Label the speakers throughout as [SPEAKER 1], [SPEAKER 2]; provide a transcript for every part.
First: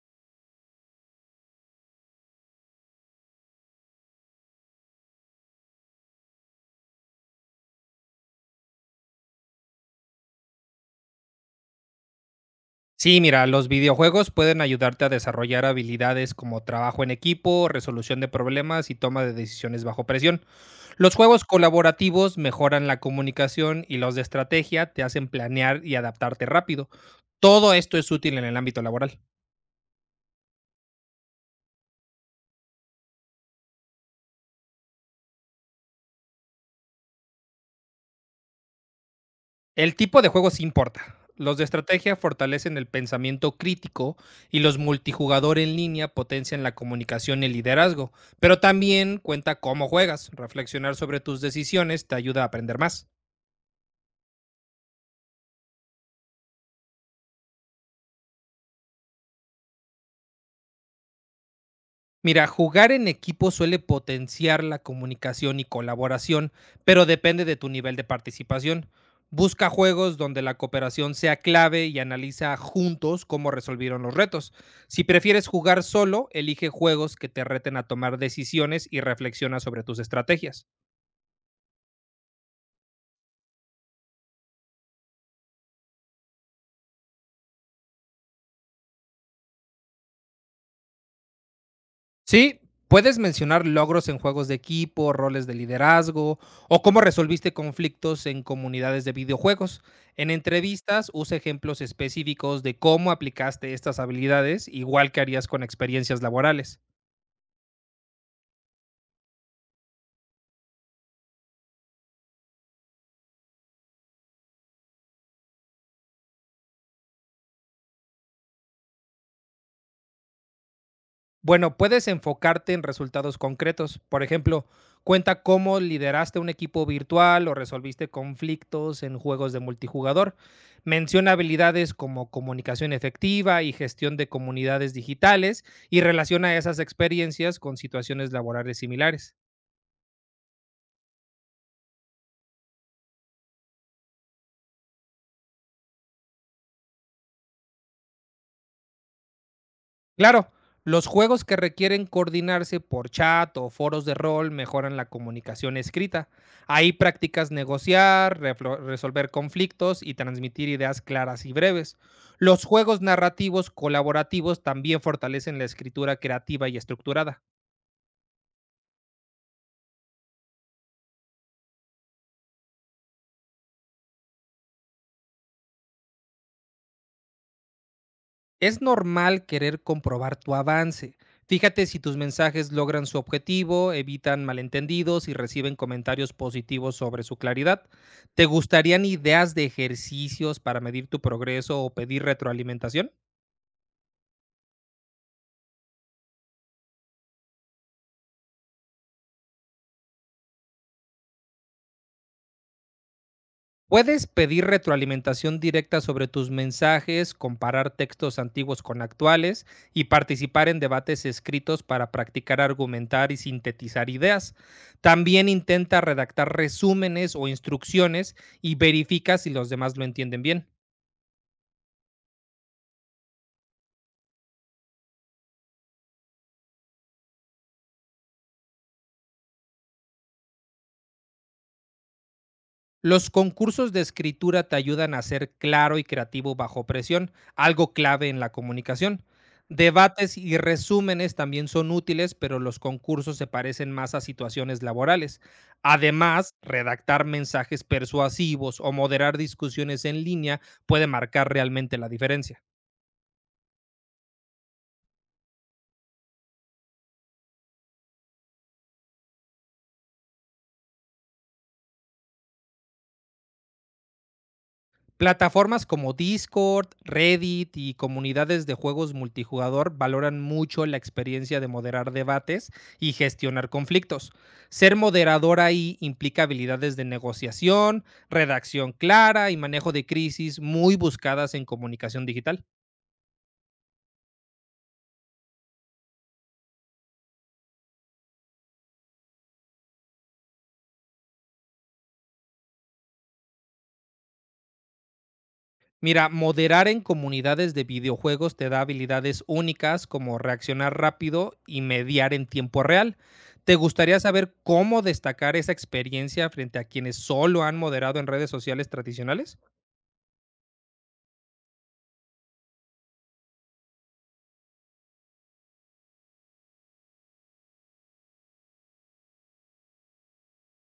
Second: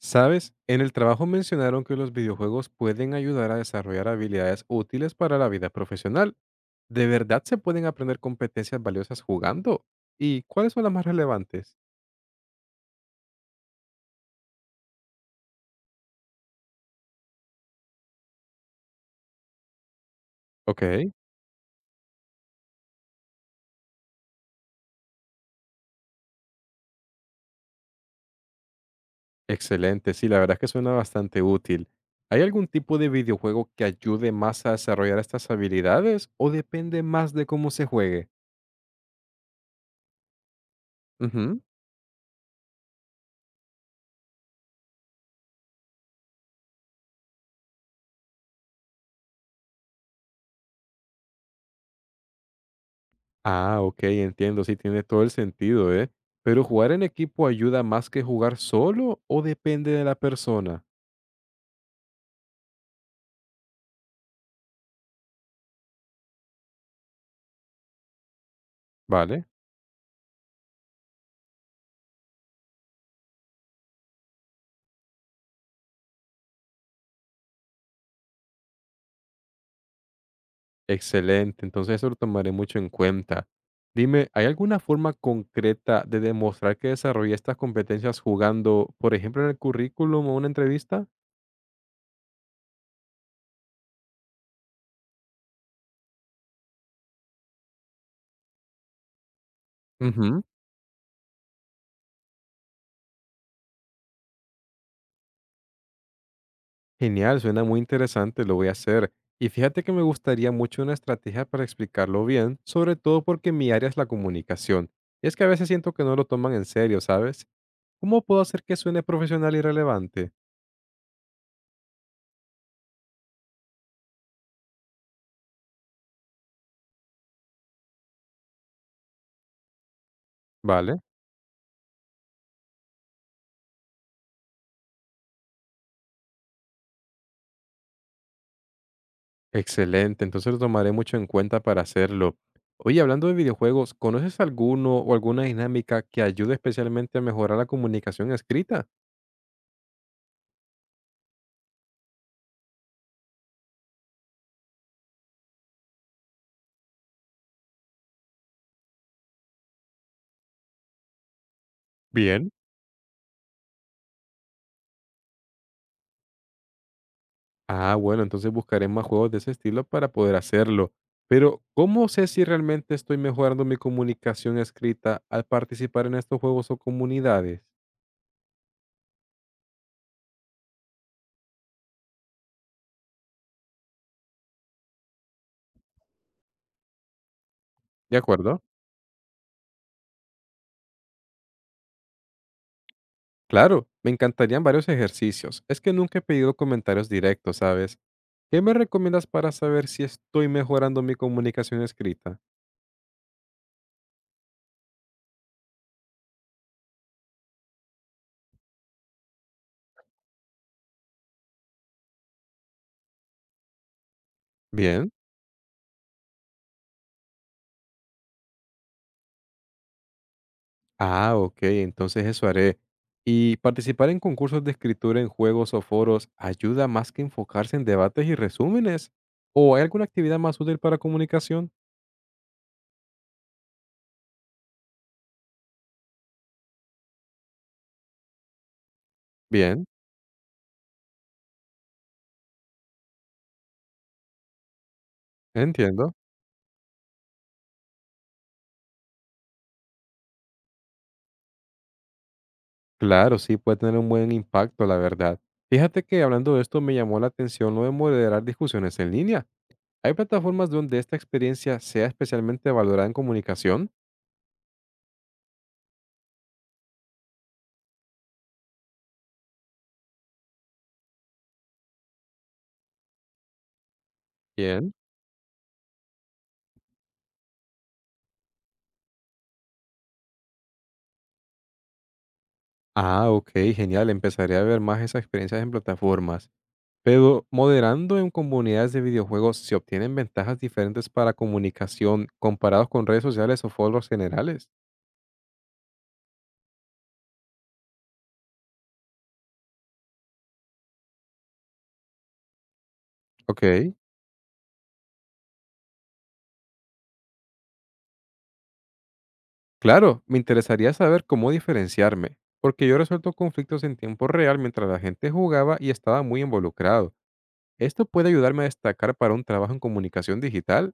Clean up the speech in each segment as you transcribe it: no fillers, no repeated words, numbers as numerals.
[SPEAKER 1] ¿Sabes? En el trabajo mencionaron que los videojuegos pueden ayudar a desarrollar habilidades útiles para la vida profesional. ¿De verdad se pueden aprender competencias valiosas jugando? ¿Y cuáles son las más relevantes?
[SPEAKER 2] Sí, mira, los videojuegos pueden ayudarte a desarrollar habilidades como trabajo en equipo, resolución de problemas y toma de decisiones bajo presión.
[SPEAKER 1] Ok,
[SPEAKER 2] Los juegos colaborativos mejoran la comunicación y los de estrategia te hacen planear y adaptarte rápido. Todo esto es útil en el ámbito laboral.
[SPEAKER 1] excelente. Sí, la verdad es que suena bastante útil. ¿Hay algún tipo de videojuego que ayude más a desarrollar estas habilidades o depende más de cómo se juegue?
[SPEAKER 2] El tipo de juego sí importa. Los
[SPEAKER 1] Ujú.
[SPEAKER 2] de estrategia fortalecen el pensamiento crítico y los multijugador en línea potencian la comunicación y el liderazgo, pero también cuenta cómo juegas. Reflexionar sobre tus decisiones te ayuda a aprender más.
[SPEAKER 1] Ah, ok, entiendo. Sí, tiene todo el sentido, ¿eh? ¿Pero jugar en equipo ayuda más que jugar solo o depende de la persona?
[SPEAKER 2] Mira, jugar en equipo suele potenciar la comunicación y colaboración, pero depende de tu nivel de participación.
[SPEAKER 1] Vale,
[SPEAKER 2] Busca juegos donde la cooperación sea clave y analiza juntos cómo resolvieron los retos. Si prefieres jugar solo, elige juegos que te reten a tomar decisiones y reflexiona sobre tus estrategias.
[SPEAKER 1] excelente. Entonces eso lo tomaré mucho en cuenta. Dime, ¿hay alguna forma concreta de demostrar que desarrollé estas competencias jugando, por ejemplo, en el currículum o una entrevista?
[SPEAKER 2] Sí, puedes mencionar logros en juegos de equipo, roles de liderazgo o cómo resolviste conflictos en comunidades de videojuegos. En
[SPEAKER 1] Ujú.
[SPEAKER 2] entrevistas, usa ejemplos específicos de cómo aplicaste estas habilidades, igual que harías con experiencias laborales.
[SPEAKER 1] Genial, suena muy interesante, lo voy a hacer. Y fíjate que me gustaría mucho una estrategia para explicarlo bien, sobre todo porque mi área es la comunicación. Y es que a veces siento que no lo toman en serio, ¿sabes? ¿Cómo puedo hacer que suene profesional y relevante?
[SPEAKER 2] Bueno, puedes enfocarte en resultados concretos. Por ejemplo, cuenta cómo lideraste un equipo virtual o resolviste conflictos en juegos de multijugador.
[SPEAKER 1] Vale.
[SPEAKER 2] Menciona habilidades como comunicación efectiva y gestión de comunidades digitales y relaciona esas experiencias con situaciones laborales similares.
[SPEAKER 1] Excelente, entonces lo tomaré mucho en cuenta para hacerlo. Oye, hablando de videojuegos, ¿conoces alguno o alguna dinámica que ayude especialmente a mejorar la comunicación escrita?
[SPEAKER 2] Claro, los juegos que requieren coordinarse por chat o foros de rol mejoran la comunicación escrita. Ahí practicas negociar, resolver conflictos y transmitir ideas claras y breves.
[SPEAKER 1] Bien.
[SPEAKER 2] Los juegos narrativos colaborativos también fortalecen la escritura creativa y estructurada.
[SPEAKER 1] Ah, bueno, entonces buscaré más juegos de ese estilo para poder hacerlo. Pero, ¿cómo sé si realmente estoy mejorando mi comunicación escrita al participar en estos juegos o comunidades?
[SPEAKER 2] Es normal querer comprobar tu avance. Fíjate si tus mensajes logran su objetivo, evitan malentendidos y reciben comentarios positivos sobre su claridad.
[SPEAKER 1] ¿De
[SPEAKER 2] ¿Te
[SPEAKER 1] acuerdo?
[SPEAKER 2] gustarían ideas de ejercicios para medir tu progreso o pedir retroalimentación?
[SPEAKER 1] Claro, me encantarían varios ejercicios. Es que nunca he pedido comentarios directos, ¿sabes? ¿Qué me recomiendas para saber si estoy mejorando mi comunicación escrita?
[SPEAKER 2] Puedes pedir retroalimentación directa sobre tus mensajes, comparar textos antiguos con actuales y participar en debates escritos para practicar argumentar y sintetizar ideas.
[SPEAKER 1] Bien.
[SPEAKER 2] También intenta redactar resúmenes o instrucciones y verifica si los demás lo entienden bien.
[SPEAKER 1] Ah, ok, entonces eso haré. ¿Y participar en concursos de escritura en juegos o foros ayuda más que enfocarse en debates y resúmenes? ¿O hay alguna actividad más útil para comunicación?
[SPEAKER 2] Los concursos de escritura te ayudan a ser claro y creativo bajo presión, algo clave en la comunicación.
[SPEAKER 1] Bien,
[SPEAKER 2] Debates y resúmenes también son útiles, pero los concursos se parecen más a situaciones laborales.
[SPEAKER 1] entiendo.
[SPEAKER 2] Además, redactar mensajes persuasivos o moderar discusiones en línea puede marcar realmente la diferencia.
[SPEAKER 1] Claro, sí, puede tener un buen impacto, la verdad. Fíjate que hablando de esto me llamó la atención lo de moderar discusiones en línea. ¿Hay plataformas donde esta experiencia sea especialmente valorada en comunicación?
[SPEAKER 2] Plataformas como Discord, Reddit y comunidades de juegos multijugador valoran mucho la experiencia de moderar debates y gestionar conflictos.
[SPEAKER 1] Bien.
[SPEAKER 2] Ser moderador ahí implica habilidades de negociación, redacción clara y manejo de crisis muy buscadas en comunicación digital.
[SPEAKER 1] Ah, ok, genial. Empezaré a ver más esas experiencias en plataformas. Pero moderando en comunidades de videojuegos, ¿se obtienen ventajas diferentes para comunicación comparados con redes sociales o foros generales?
[SPEAKER 2] Mira, moderar en comunidades de videojuegos te da habilidades únicas como reaccionar rápido y mediar en tiempo real.
[SPEAKER 1] Ok,
[SPEAKER 2] ¿Te gustaría saber cómo destacar esa experiencia frente a quienes solo han moderado en redes sociales tradicionales?
[SPEAKER 1] claro, me interesaría saber cómo diferenciarme, porque yo resuelto conflictos en tiempo real mientras la gente jugaba y estaba muy involucrado. ¿Esto puede ayudarme a destacar para un trabajo en comunicación digital?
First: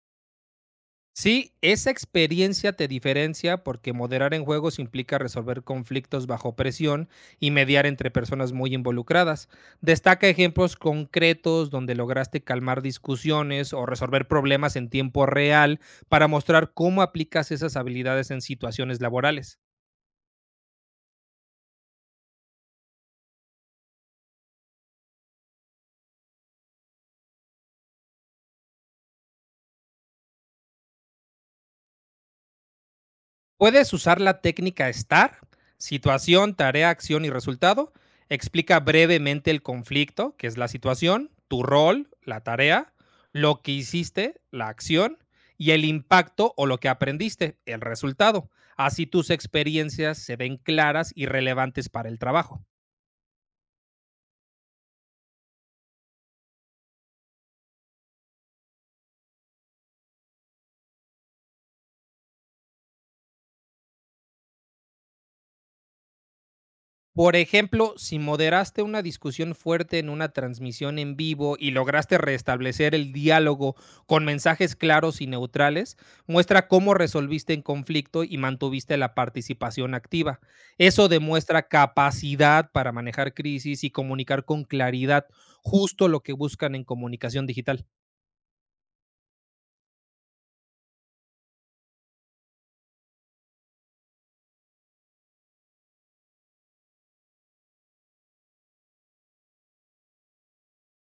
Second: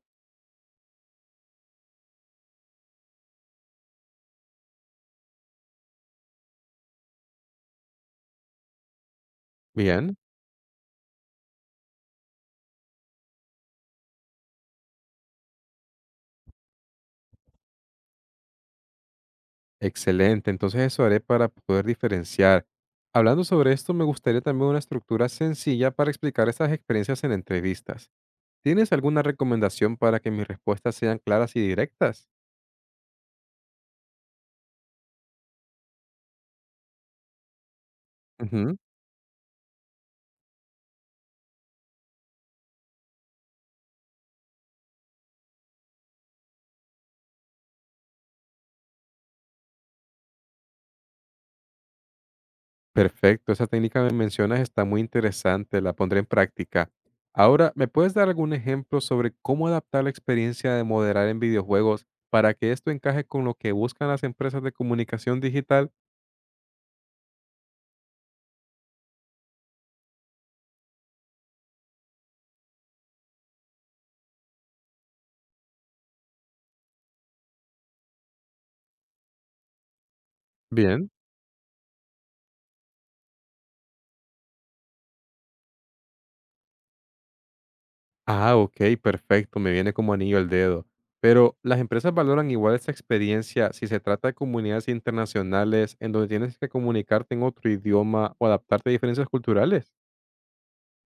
[SPEAKER 2] Sí, esa experiencia te diferencia porque moderar en juegos implica resolver conflictos bajo presión y mediar entre personas muy involucradas.
[SPEAKER 1] Bien,
[SPEAKER 2] Destaca ejemplos concretos donde lograste calmar discusiones o resolver problemas en tiempo real para mostrar cómo aplicas esas habilidades en situaciones laborales.
[SPEAKER 1] excelente, entonces eso haré para poder diferenciar. Hablando sobre esto, me gustaría también una estructura sencilla para explicar estas experiencias en entrevistas. ¿Tienes alguna recomendación para que mis respuestas sean claras y directas?
[SPEAKER 2] Puedes usar la técnica STAR, situación, tarea, acción y resultado.
[SPEAKER 1] Ujú,
[SPEAKER 2] Explica brevemente el conflicto, que es la situación, tu rol, la tarea, lo que hiciste, la acción, y el impacto o lo que aprendiste, el resultado. Así tus experiencias se ven claras y relevantes para el trabajo.
[SPEAKER 1] perfecto, esa técnica que mencionas está muy interesante, la pondré en práctica. Ahora, ¿me puedes dar algún ejemplo sobre cómo adaptar la experiencia de moderar en videojuegos para que esto encaje con lo que buscan las empresas de comunicación digital?
[SPEAKER 2] Por ejemplo, si moderaste una discusión fuerte en una transmisión en vivo y lograste restablecer el diálogo con mensajes claros y neutrales, muestra cómo resolviste el conflicto y mantuviste la participación activa. Eso
[SPEAKER 1] Bien.
[SPEAKER 2] demuestra capacidad para manejar crisis y comunicar con claridad, justo lo que buscan en comunicación digital.
[SPEAKER 1] Ah, ok, perfecto, me viene como anillo al dedo. Pero las empresas valoran igual esa experiencia si se trata de comunidades internacionales en donde tienes que comunicarte en otro idioma o adaptarte a diferencias culturales.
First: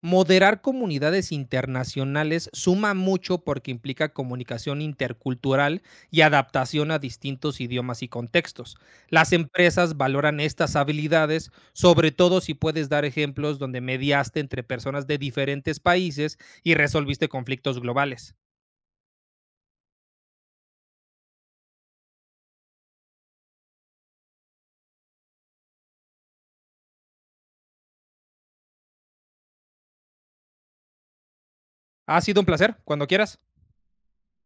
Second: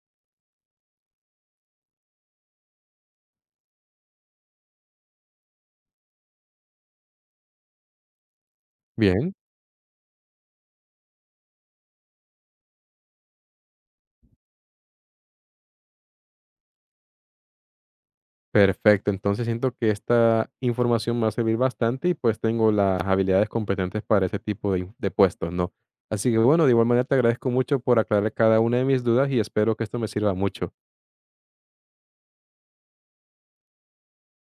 [SPEAKER 2] Moderar comunidades internacionales suma mucho porque implica comunicación intercultural y adaptación a distintos idiomas y contextos.
[SPEAKER 1] Bien,
[SPEAKER 2] Las empresas valoran estas habilidades, sobre todo si puedes dar ejemplos donde mediaste entre personas de diferentes países y resolviste conflictos globales.
[SPEAKER 1] perfecto. Entonces siento que esta información me va a servir bastante y pues tengo las habilidades competentes para ese tipo de, de puestos, ¿no? Así que bueno, de igual manera te agradezco mucho por aclarar cada una de mis dudas y espero que esto me sirva mucho.
[SPEAKER 2] Ha sido un placer, cuando quieras.